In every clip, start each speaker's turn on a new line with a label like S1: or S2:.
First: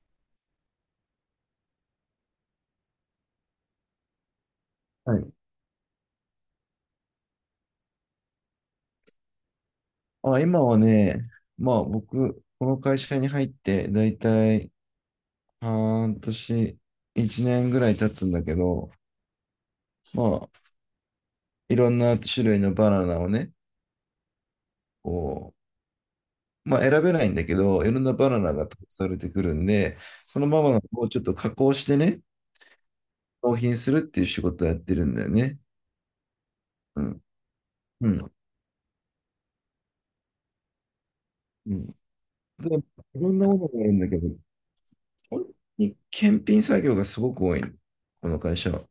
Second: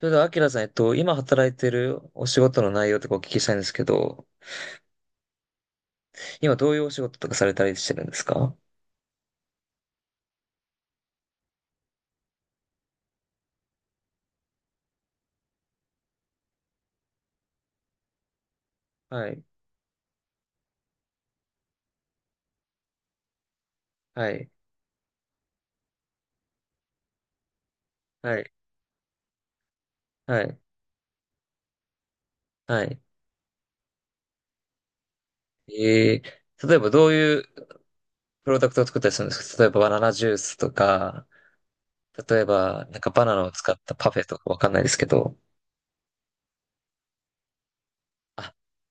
S1: それでは、アキラさん、今働いてるお仕事の内容とかお聞きしたいんですけど、
S2: はい。
S1: 今どういうお仕事とかされたりしてるんですか？
S2: あ、今はね、まあ僕、この会社に入ってだいたい半年、1年ぐらい経つんだけど、
S1: はい、
S2: まあいろんな種類のバナナをね、
S1: はい、
S2: こう、まあ選べないんだけど、いろんなバ
S1: は
S2: ナ
S1: い、
S2: ナが投されてくるんで、
S1: は
S2: その
S1: い、
S2: バナナをちょっと加工してね、
S1: はい。
S2: 納品するっていう仕事をやってるんだよね。
S1: えー、例えば
S2: う
S1: どう
S2: ん。
S1: いう
S2: うん。
S1: プロダクトを作ったりするんですか？例えばバナナジュースとか、
S2: うん。
S1: 例え
S2: で、い
S1: ばなんかバ
S2: ろ
S1: ナ
S2: ん
S1: ナ
S2: な
S1: を
S2: もの
S1: 使
S2: が
S1: っ
S2: ある
S1: た
S2: んだ
S1: パ
S2: け
S1: フェ
S2: ど、
S1: とかわかんないですけど。
S2: 本当に検品作業がすごく多いのこの
S1: あ、
S2: 会社は。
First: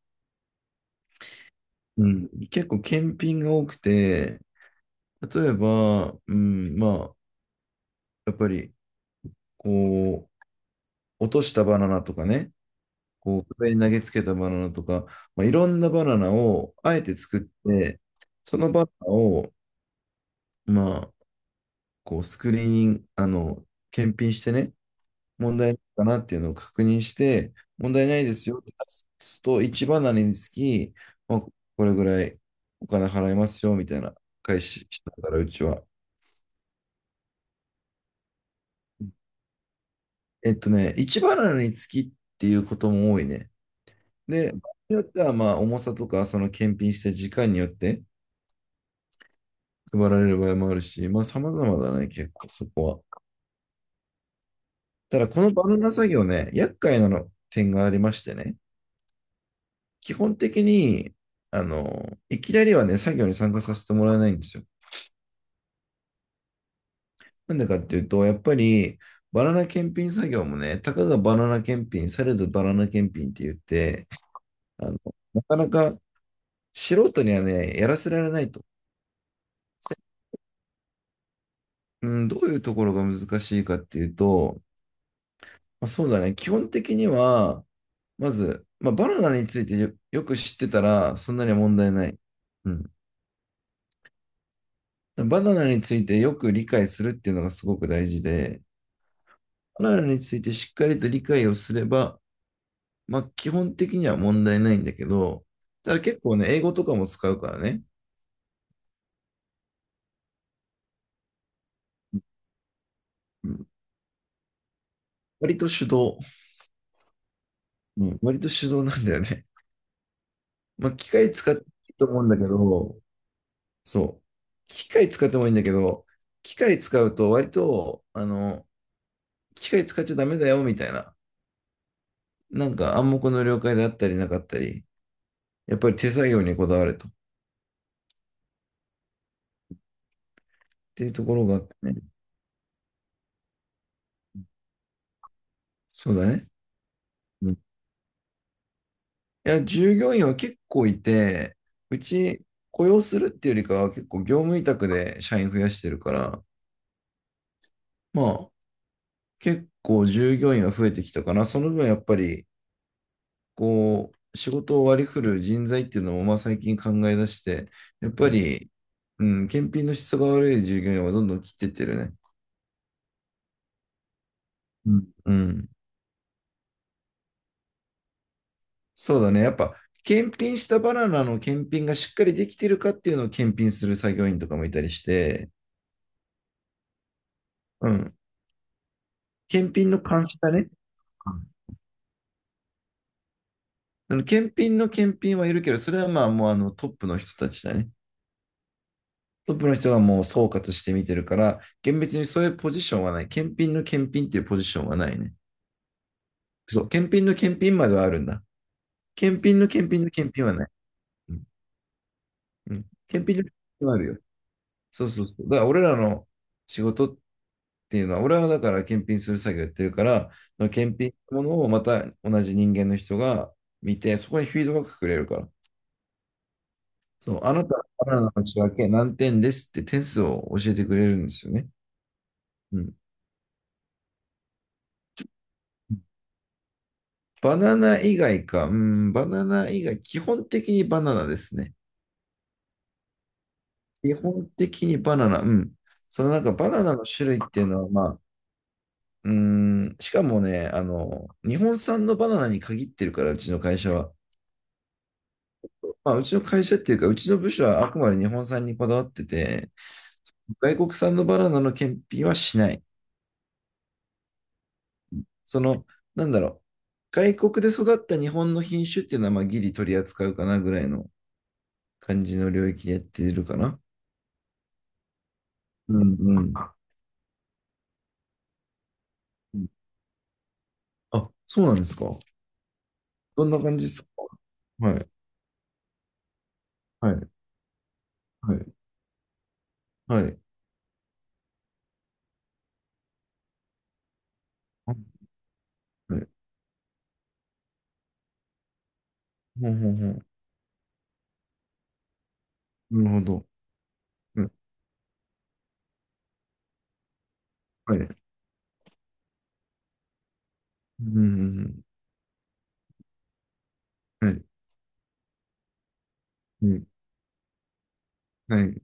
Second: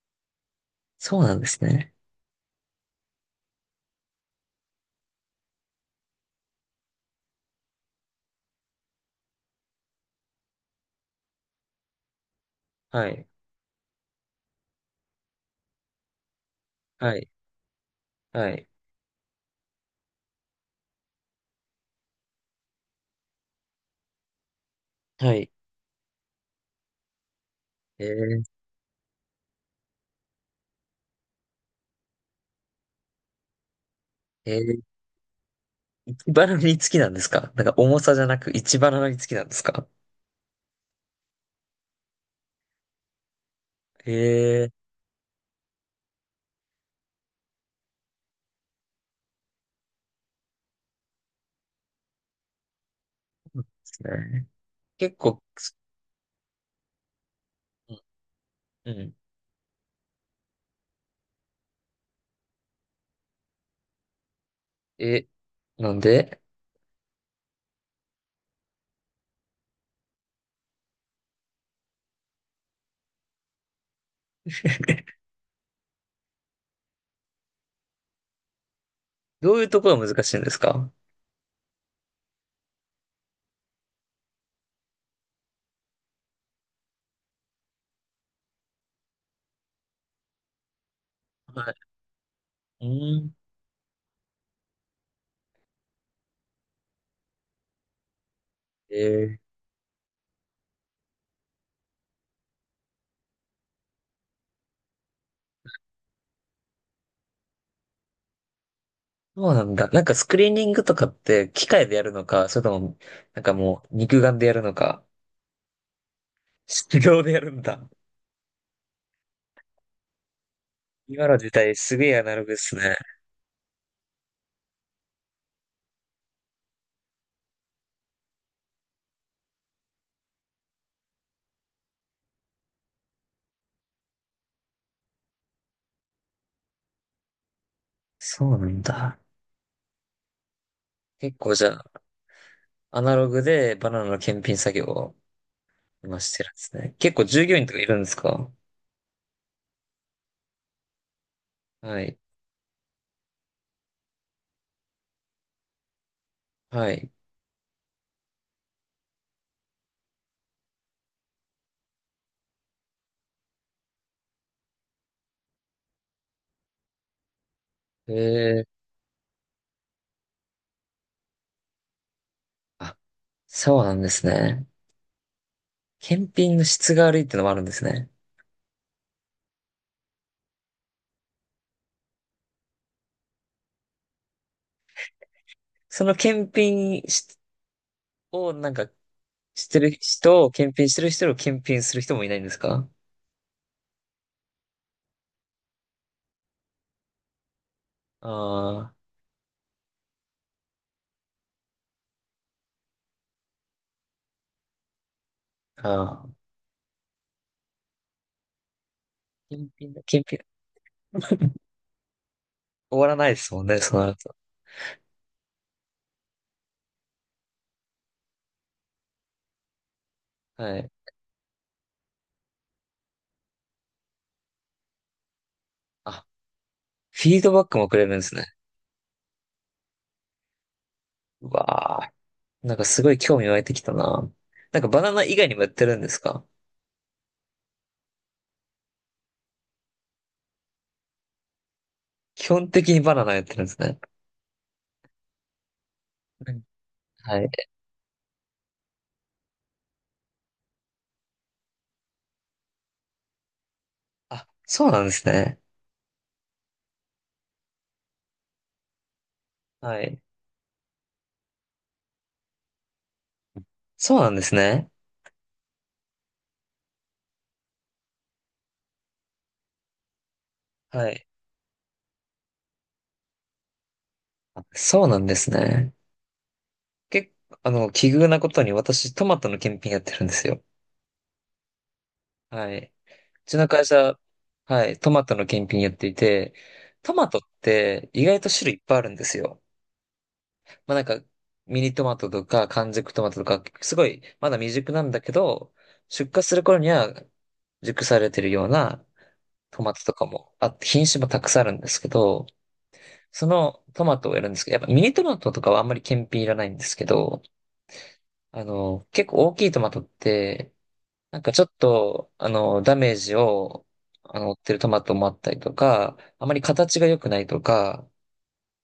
S1: そうなんですね。
S2: うん、結構検品が多くて、例えば、うん、まあ、やっぱり、こう、落としたバナナとかね、
S1: はい、
S2: こう、壁に投げつけたバナナとか、まあ、いろんなバナナをあえて
S1: はい、
S2: 作って、
S1: は
S2: そ
S1: い、
S2: のバナナを、まあ、こう、スクリーニング、検品してね、
S1: はい。
S2: 問題ないかなっていうのを確認して、問
S1: え
S2: 題ないで
S1: ー、
S2: すよって出すと、1バナナにつき、まあ、これぐらいお金払いますよ、みたいな、
S1: え
S2: 開
S1: ー、
S2: 始したから、うちは。
S1: いちバナナにつきなんですか？なんか重さじゃなく1バナナにつきなんですか？
S2: 一バナナにつきっていうことも多いね。
S1: え
S2: で、場
S1: ー、
S2: 合によっては、まあ、重さとか、その検品した時間によって配られる場合もあるし、まあ、様々だね、結構そこは。
S1: そうなんですね。結
S2: ただ、こ
S1: 構、
S2: のバナナ作業ね、厄介なの点があ
S1: うん。
S2: りましてね、基本的に、いきなりはね、作業に参加させてもらえないんですよ。
S1: え、なんで？
S2: なんでかっていうと、やっぱり、バナナ検品作業もね、たかがバナナ検品、されどバナナ検品って言って、あの、なかなか素人にはね、やらせられないと。
S1: どういうところが難しいんですか？
S2: うん、どういうところが難しいかっていうと、まあ、そうだね、基本的には、まず、まあ、バナナについてよく知ってたら、そんなに
S1: は
S2: 問
S1: い。
S2: 題ない。う
S1: う
S2: ん。
S1: ん。
S2: バナナについてよく理解するっていうのがすごく大事で、
S1: えー、
S2: バナナについてしっかりと理解をすれば、まあ、基本的には問題ないんだけど、ただ結構ね、英語とかも使うからね、
S1: そうなんだ。なんかスクリーニングとかって機械でやるのか、それとも、なん
S2: う
S1: か
S2: ん、
S1: もう肉眼でやるのか、
S2: 割と手動、
S1: 手動でやるんだ。
S2: うん、割と手動なんだよね。まあ、機
S1: 今
S2: 械
S1: の
S2: 使
S1: 時
S2: ってい
S1: 代
S2: い
S1: す
S2: と
S1: げえ
S2: 思
S1: ア
S2: うん
S1: ナ
S2: だ
S1: ロ
S2: け
S1: グですね。
S2: ど、そう。機械使ってもいいんだけど、機械使うと割と、機械使っちゃダメだよみたいな、なんか暗黙の了解であったりなかったり、やっぱり手作業にこだわると。っ
S1: そうなんだ。
S2: ていうとこ
S1: 結
S2: ろ
S1: 構
S2: があっ
S1: じゃ
S2: てね。
S1: あ、アナログでバナナの検品作業を
S2: そう
S1: 今
S2: だ
S1: して
S2: ね。
S1: るんですね。結構従
S2: う
S1: 業
S2: ん。
S1: 員とかいるんですか？
S2: いや、従業員は結構いて、う
S1: はい。
S2: ち雇用するっていうよりかは結構業務委託で社員増やしてるから、
S1: はい。
S2: まあ結構従業員は増えてきたかな。その分やっぱりこう、仕事を割り振る人材っていうのも、まあ、最近考え出して、やっ
S1: え
S2: ぱ
S1: ー、
S2: り、うん、検品の質が悪い従業員はどんどん切ってってるね。
S1: あ、そうなんですね。
S2: うん。うん。
S1: 検品の質が悪いってのもあるんですね。
S2: そうだね。やっぱ、検品したバナナの検品がしっかりできてるかっていうのを検品する作業員とかもいたりして、
S1: その検品し
S2: うん。
S1: をなんかし
S2: 検
S1: て
S2: 品
S1: る
S2: の監視
S1: 人を、
S2: だね。
S1: 検品してる人
S2: う
S1: を検
S2: ん。
S1: 品する人もいないんですか？
S2: あの検品の検品はいるけど、それはまあもうあのトップの人たちだね。
S1: ああ
S2: トップの人がもう総括して見てるから、厳密にそういうポジションはない。検品の検品っていうポジションはないね。
S1: ー、あー
S2: そう、検品の検品まではあるんだ。検品の
S1: 検
S2: 検
S1: 品だ、
S2: 品の
S1: 検
S2: 検
S1: 品、
S2: 品はない。うん。うん、
S1: 終わらない
S2: 検
S1: で
S2: 品の
S1: す
S2: 検
S1: もんね、
S2: 品は
S1: そ
S2: あ
S1: う
S2: る
S1: なる
S2: よ。
S1: と。
S2: そうそうそう。だから俺らの仕事っていうのは、俺はだから検品する作業やってるから、その
S1: はい。
S2: 検品したものをまた同じ人間の人が見て、そこにフィードバックくれるから。
S1: あ、フ
S2: そ
S1: ィ
S2: う、
S1: ード
S2: あ
S1: バ
S2: な
S1: ッ
S2: た、
S1: クもくれる
S2: バ
S1: んで
S2: ナ
S1: す
S2: ナの
S1: ね。
S2: 仕分け何点ですって点数を教えてくれるんです
S1: う
S2: よね。
S1: わあ、なん
S2: う
S1: か
S2: ん。
S1: すごい興味湧いてきたな。なんかバナナ以外にもやってるんですか？
S2: バナナ以外か、うん、バナナ以外、基本的にバナナですね。
S1: 基本的にバナナやってるんですね。
S2: 基本的にバナナ、うん。そのなん
S1: う
S2: か
S1: ん。
S2: バナナの種類
S1: は
S2: っていう
S1: い。
S2: のは、まあ、うーん、しかもね、日本産のバナナに限ってるから、うちの会社は。
S1: あ、そうなんですね。
S2: まあ、うちの会社っていうか、うちの部署はあくまで日本産にこだわってて、
S1: はい。
S2: 外国産のバナナの検品はしない。
S1: そうなんですね。
S2: その、なんだろう。外国で育った日本の品種っていうのは、まあ、ギリ取り扱うかなぐらい
S1: は
S2: の
S1: い。
S2: 感じの領域でやってるかな。
S1: あ、そうなんですね。
S2: うん。うん。
S1: 結構、あの、奇遇なことに私、トマトの検品やってるんですよ。
S2: あ、そうなんですか。
S1: はい。う
S2: どん
S1: ち
S2: な
S1: の
S2: 感じ
S1: 会
S2: ですか？
S1: 社、は
S2: は
S1: い、
S2: い。
S1: トマトの検品やっていて、
S2: は
S1: ト
S2: い。
S1: マトって意外と
S2: は
S1: 種
S2: い。
S1: 類いっぱいあるんですよ。
S2: はい。
S1: まあなんか、ミニトマトとか完熟トマトとか、すごい、まだ未熟
S2: はい。
S1: なんだけど、
S2: はい
S1: 出荷する頃には熟されてるような
S2: ほう
S1: ト
S2: ほ
S1: マ
S2: う
S1: ト
S2: ほ
S1: とか
S2: う。
S1: もあって、品種もたくさんあるんですけど、
S2: なるほど。
S1: そのトマトをや
S2: う
S1: る
S2: ん。
S1: んですけど、やっぱミニトマトとかはあんまり検品いらないんですけど、
S2: はい。
S1: あの、結構大きいトマトって、
S2: う
S1: なんかちょっ
S2: ん。
S1: と、あの、ダメージを、
S2: は
S1: あ
S2: い。
S1: の、負ってるトマトもあったりとか、あまり
S2: うん。
S1: 形が良くないとか、
S2: はい。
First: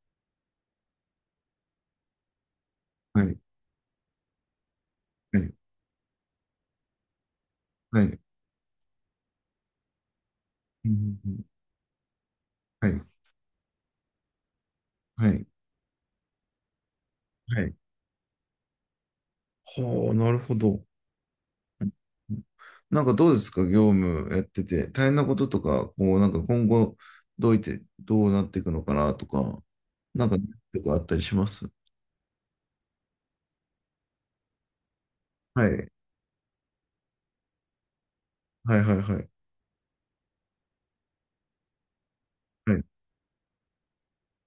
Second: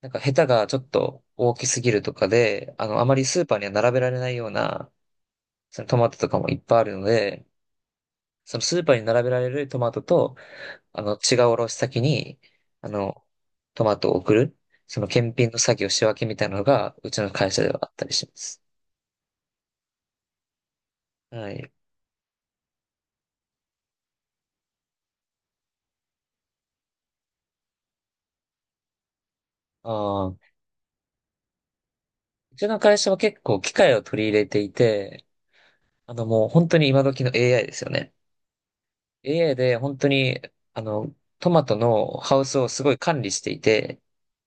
S1: なんかヘタがちょっと大きすぎるとかで、あの、あま
S2: は
S1: り
S2: い。
S1: スーパーには並べられないような、
S2: はい。
S1: そのトマトとかもいっぱいあるので、
S2: はい。
S1: そのスーパーに並べられるトマトと、
S2: う
S1: あの、
S2: ん。
S1: 違う卸先に、
S2: は
S1: あ
S2: い。
S1: の、トマトを送る、その
S2: は
S1: 検
S2: い。
S1: 品の作業仕分けみたいなのが、うちの会社
S2: は
S1: で
S2: い。
S1: はあったりします。
S2: はあ、なるほど。
S1: はい。
S2: うん。なんかどうですか、業務やってて、大変なこととか、こう、なんか今後、どういって、どうなっていくのかなとか、
S1: あ
S2: な
S1: あ、
S2: んか、
S1: う
S2: とかあったりします。
S1: ちの会社は結構機械を取り入れていて、
S2: はい。
S1: あのもう本当に今時の AI ですよね。
S2: はいはいはい。
S1: AI で本当に、あの、トマトのハウスを
S2: は
S1: す
S2: い。
S1: ごい管理していて、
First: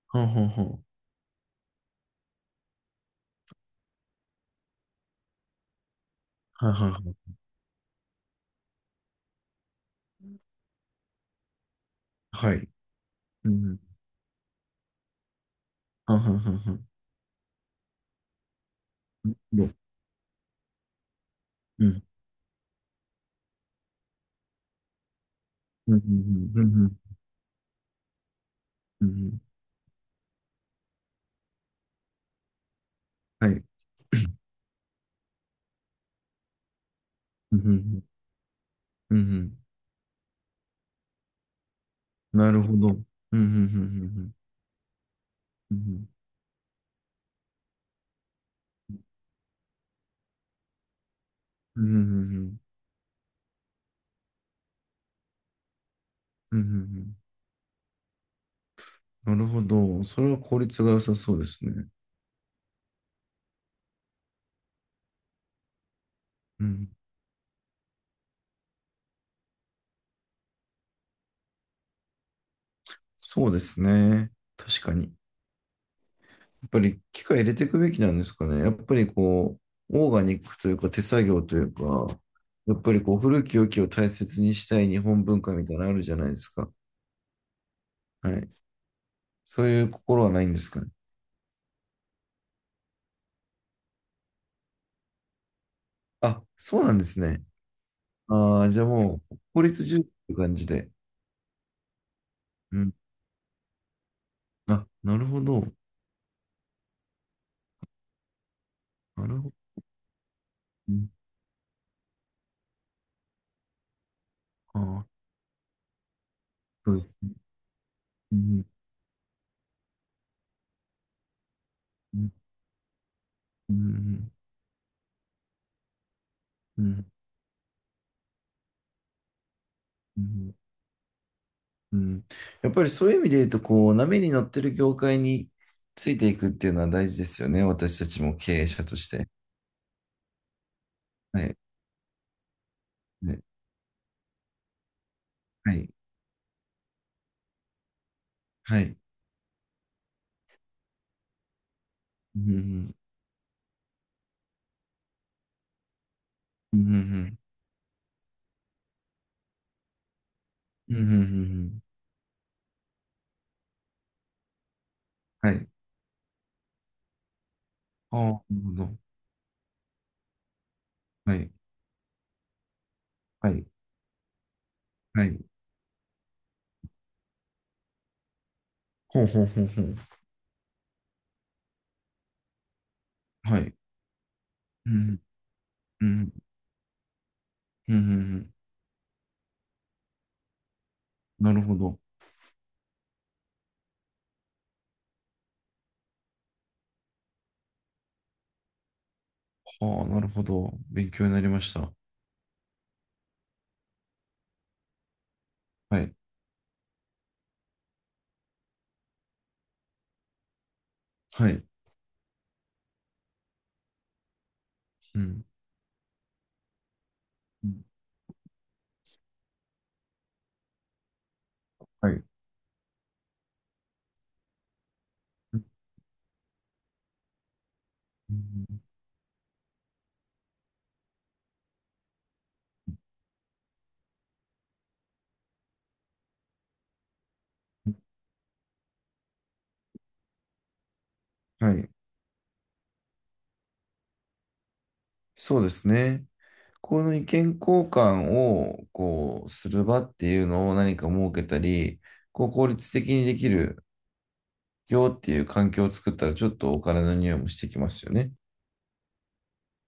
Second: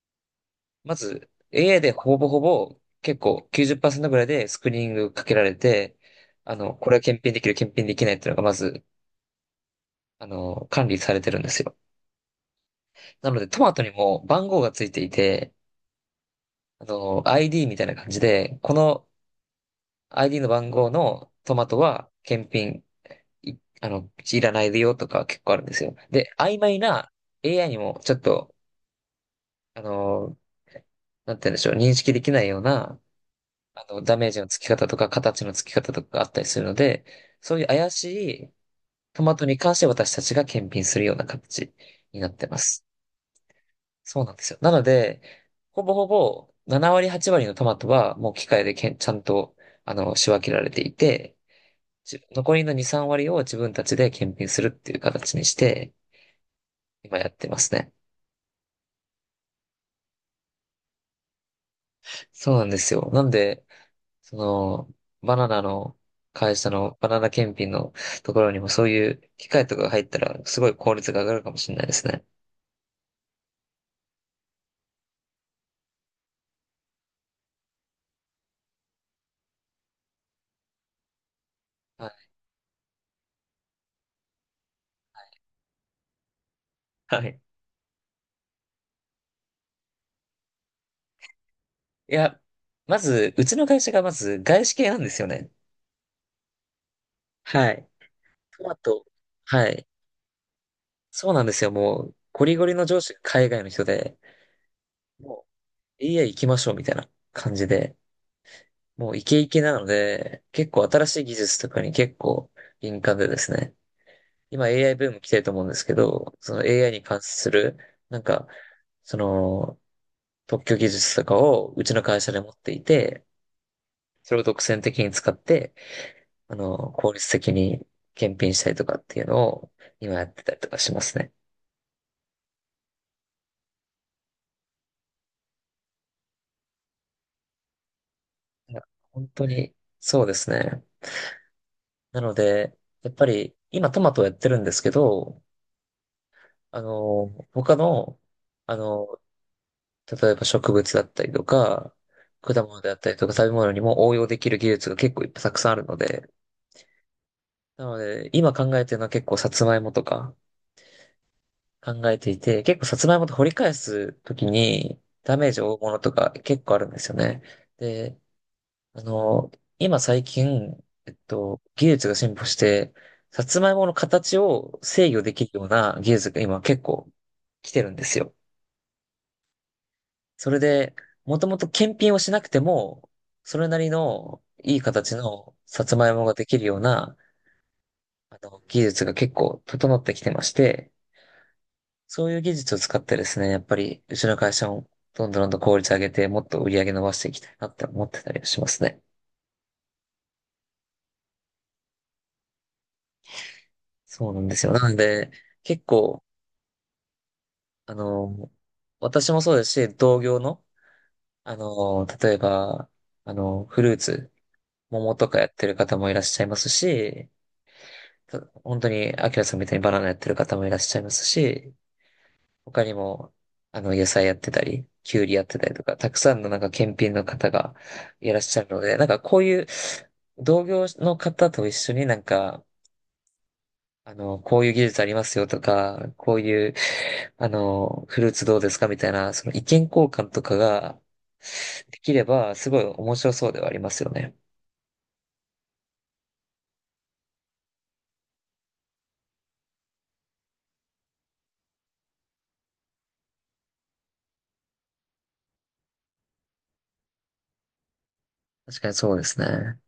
S2: はんはあはあ。
S1: まず AI でほぼほぼ結構90%ぐらいでスクリーニングかけられて、あ
S2: はい
S1: の、
S2: は
S1: こ
S2: い
S1: れ
S2: は
S1: は検
S2: い。
S1: 品できる、検品できないっていうのがまず、あの、管理されてるんですよ。
S2: はい。
S1: なので
S2: う
S1: トマ
S2: ん。
S1: トにも番号がついていて、
S2: はんはあはんは
S1: あ
S2: ん。
S1: の、ID みたいな感じで、この
S2: なるほど。
S1: ID の番号のトマトは検品、いあの、いらないでよとか結構あるんですよ。
S2: うん
S1: で、曖
S2: うん
S1: 昧
S2: うん
S1: な AI にもちょっと、
S2: うんうんうん
S1: あの、なんて言うんでしょう、認識できないような、
S2: はい。
S1: あの、ダメージの付き方とか、形の付き方とかがあったりするので、
S2: う
S1: そ
S2: ん
S1: ういう
S2: う
S1: 怪
S2: ん
S1: しい
S2: うんう
S1: トマトに
S2: ん。
S1: 関して私たちが検品するような形になって
S2: な
S1: ま
S2: るほ
S1: す。
S2: ど。うんうんう
S1: そう
S2: ん
S1: なんですよ。なので、
S2: う
S1: ほぼほ
S2: ん
S1: ぼ7割、8割のトマトはもう機械でけん、ちゃんと、あの、仕分けられていて、
S2: うんう
S1: じ
S2: んう
S1: 残
S2: ん
S1: りの2、3割を自分たちで検品するっていう形にして、
S2: うんう
S1: 今
S2: ん。
S1: やってますね。
S2: なるほど。それは効率が良さそうですね。
S1: そうなんですよ。なんで、その、バナナの会
S2: う
S1: 社
S2: ん。
S1: のバナナ検品のところにもそういう機械とかが入ったら、すごい効率が上がるかもしれないですね。
S2: そうですね。確かに。やっぱり機械入れていくべきなんですかね。やっぱりこう、オーガニックというか手作業というか、
S1: はい
S2: やっぱりこう、古き良きを大切にしたい日本文化みたいなのあるじゃないですか。
S1: はい。
S2: はい。そういう心はないんですかね。
S1: いや、まず、うちの会社がまず外資系なんですよね。
S2: あ、そうなんですね。
S1: はい。
S2: あ
S1: ト
S2: あ、
S1: マ
S2: じゃあ
S1: ト。
S2: もう、効
S1: は
S2: 率
S1: い。
S2: 重視って感じで。
S1: そうなんですよ。もう、ゴリゴリ
S2: う
S1: の
S2: ん。
S1: 上司が海外の人で、
S2: あ、なるほ
S1: も
S2: ど。
S1: う AI 行きましょうみたいな感じで、もうイ
S2: なる
S1: ケイ
S2: ほど。
S1: ケなので、結構
S2: う
S1: 新
S2: ん。
S1: しい技術とかに結構敏感でですね。今
S2: あ
S1: AI ブ
S2: あ、
S1: ーム来てると思うんですけど、その AI
S2: そう
S1: に
S2: です
S1: 関
S2: ね。
S1: する、なん
S2: う
S1: か、
S2: ん、
S1: その、特許技術とかをうちの
S2: う
S1: 会社
S2: ん、
S1: で持っていて、
S2: うん、
S1: それを独占的に使って、あ
S2: う
S1: の、
S2: ん、
S1: 効率的に検品したりとかっていうのを今
S2: う
S1: やってた
S2: ん。
S1: りとかしますね。
S2: うん。やっぱりそういう意味で言うと、こう、波に乗ってる業界についていくっていうのは大事ですよね。私たちも経営
S1: いや
S2: 者とし
S1: 本
S2: て。
S1: 当に、そうですね。
S2: はい。
S1: なので、やっぱ
S2: ね。
S1: り、今トマトをやってるんですけど、
S2: はい。
S1: あの、他の、あ
S2: はい。
S1: の、例えば植物だったりとか、
S2: う
S1: 果物であ
S2: ん、
S1: ったりとか食べ物にも応用できる技術が結構いっぱいたくさんあるので、
S2: うん、うん、
S1: なので、今考えてるのは結構さつまいもとか
S2: うん、うん、うん。うんうん。
S1: 考えていて、結構さつまいもって掘り返すときにダメー
S2: は
S1: ジ
S2: い。
S1: を負うものとか結構あるんですよね。
S2: あ
S1: で、
S2: あ、なるほど。
S1: あの、今最近、
S2: はい。
S1: 技術が進歩して、さ
S2: は
S1: つ
S2: い。
S1: まいもの形を制御
S2: は
S1: で
S2: い。
S1: きるような技術が今結構来てるんですよ。
S2: ほうほうほうほう。
S1: それで、もともと検品をしなくても、そ
S2: は
S1: れ
S2: い。
S1: なりのいい
S2: う
S1: 形
S2: ん、
S1: のさつ
S2: う
S1: まいもが
S2: ん、
S1: できるような、
S2: うん、うん。う
S1: あ
S2: ん。
S1: の、技術が結構整ってきてまして、
S2: なるほど。
S1: そういう技術を使ってですね、やっぱり、うちの会社もどんどんどんどん効率上げて、もっと売り上げ伸ばしていきたいなって思ってたりしますね。
S2: はあ、なるほど。勉強になりました。
S1: そうなんですよ。なので、結
S2: はい。
S1: 構、あの、私もそうですし、同業の、
S2: は
S1: あ
S2: い。
S1: の、例えば、あの、フルーツ、桃
S2: う
S1: とか
S2: ん。
S1: やってる方もいらっしゃいますし、
S2: うん。
S1: た本当に、アキラさんみたいにバナナやってる方もいらっしゃいますし、
S2: はい。
S1: 他にも、あの、野菜やってたり、キュウリやって
S2: う
S1: たりとか、たくさんのなんか検品の方がいらっしゃ
S2: ん。
S1: るので、なんかこういう同業の方と一緒になんか、あの、こういう技術ありますよとか、こういう、あの、フルーツどうですかみたいな、その意見交換とかが
S2: はい。
S1: できれば、すごい面白そうではありますよね。
S2: そうですね。この意見交換を、こう、する場っていうのを何か設けたり、こう、効率的にできるよっていう環境を作ったら、ちょっとお金の匂いもしてきますよね。
S1: 確かにそうですね。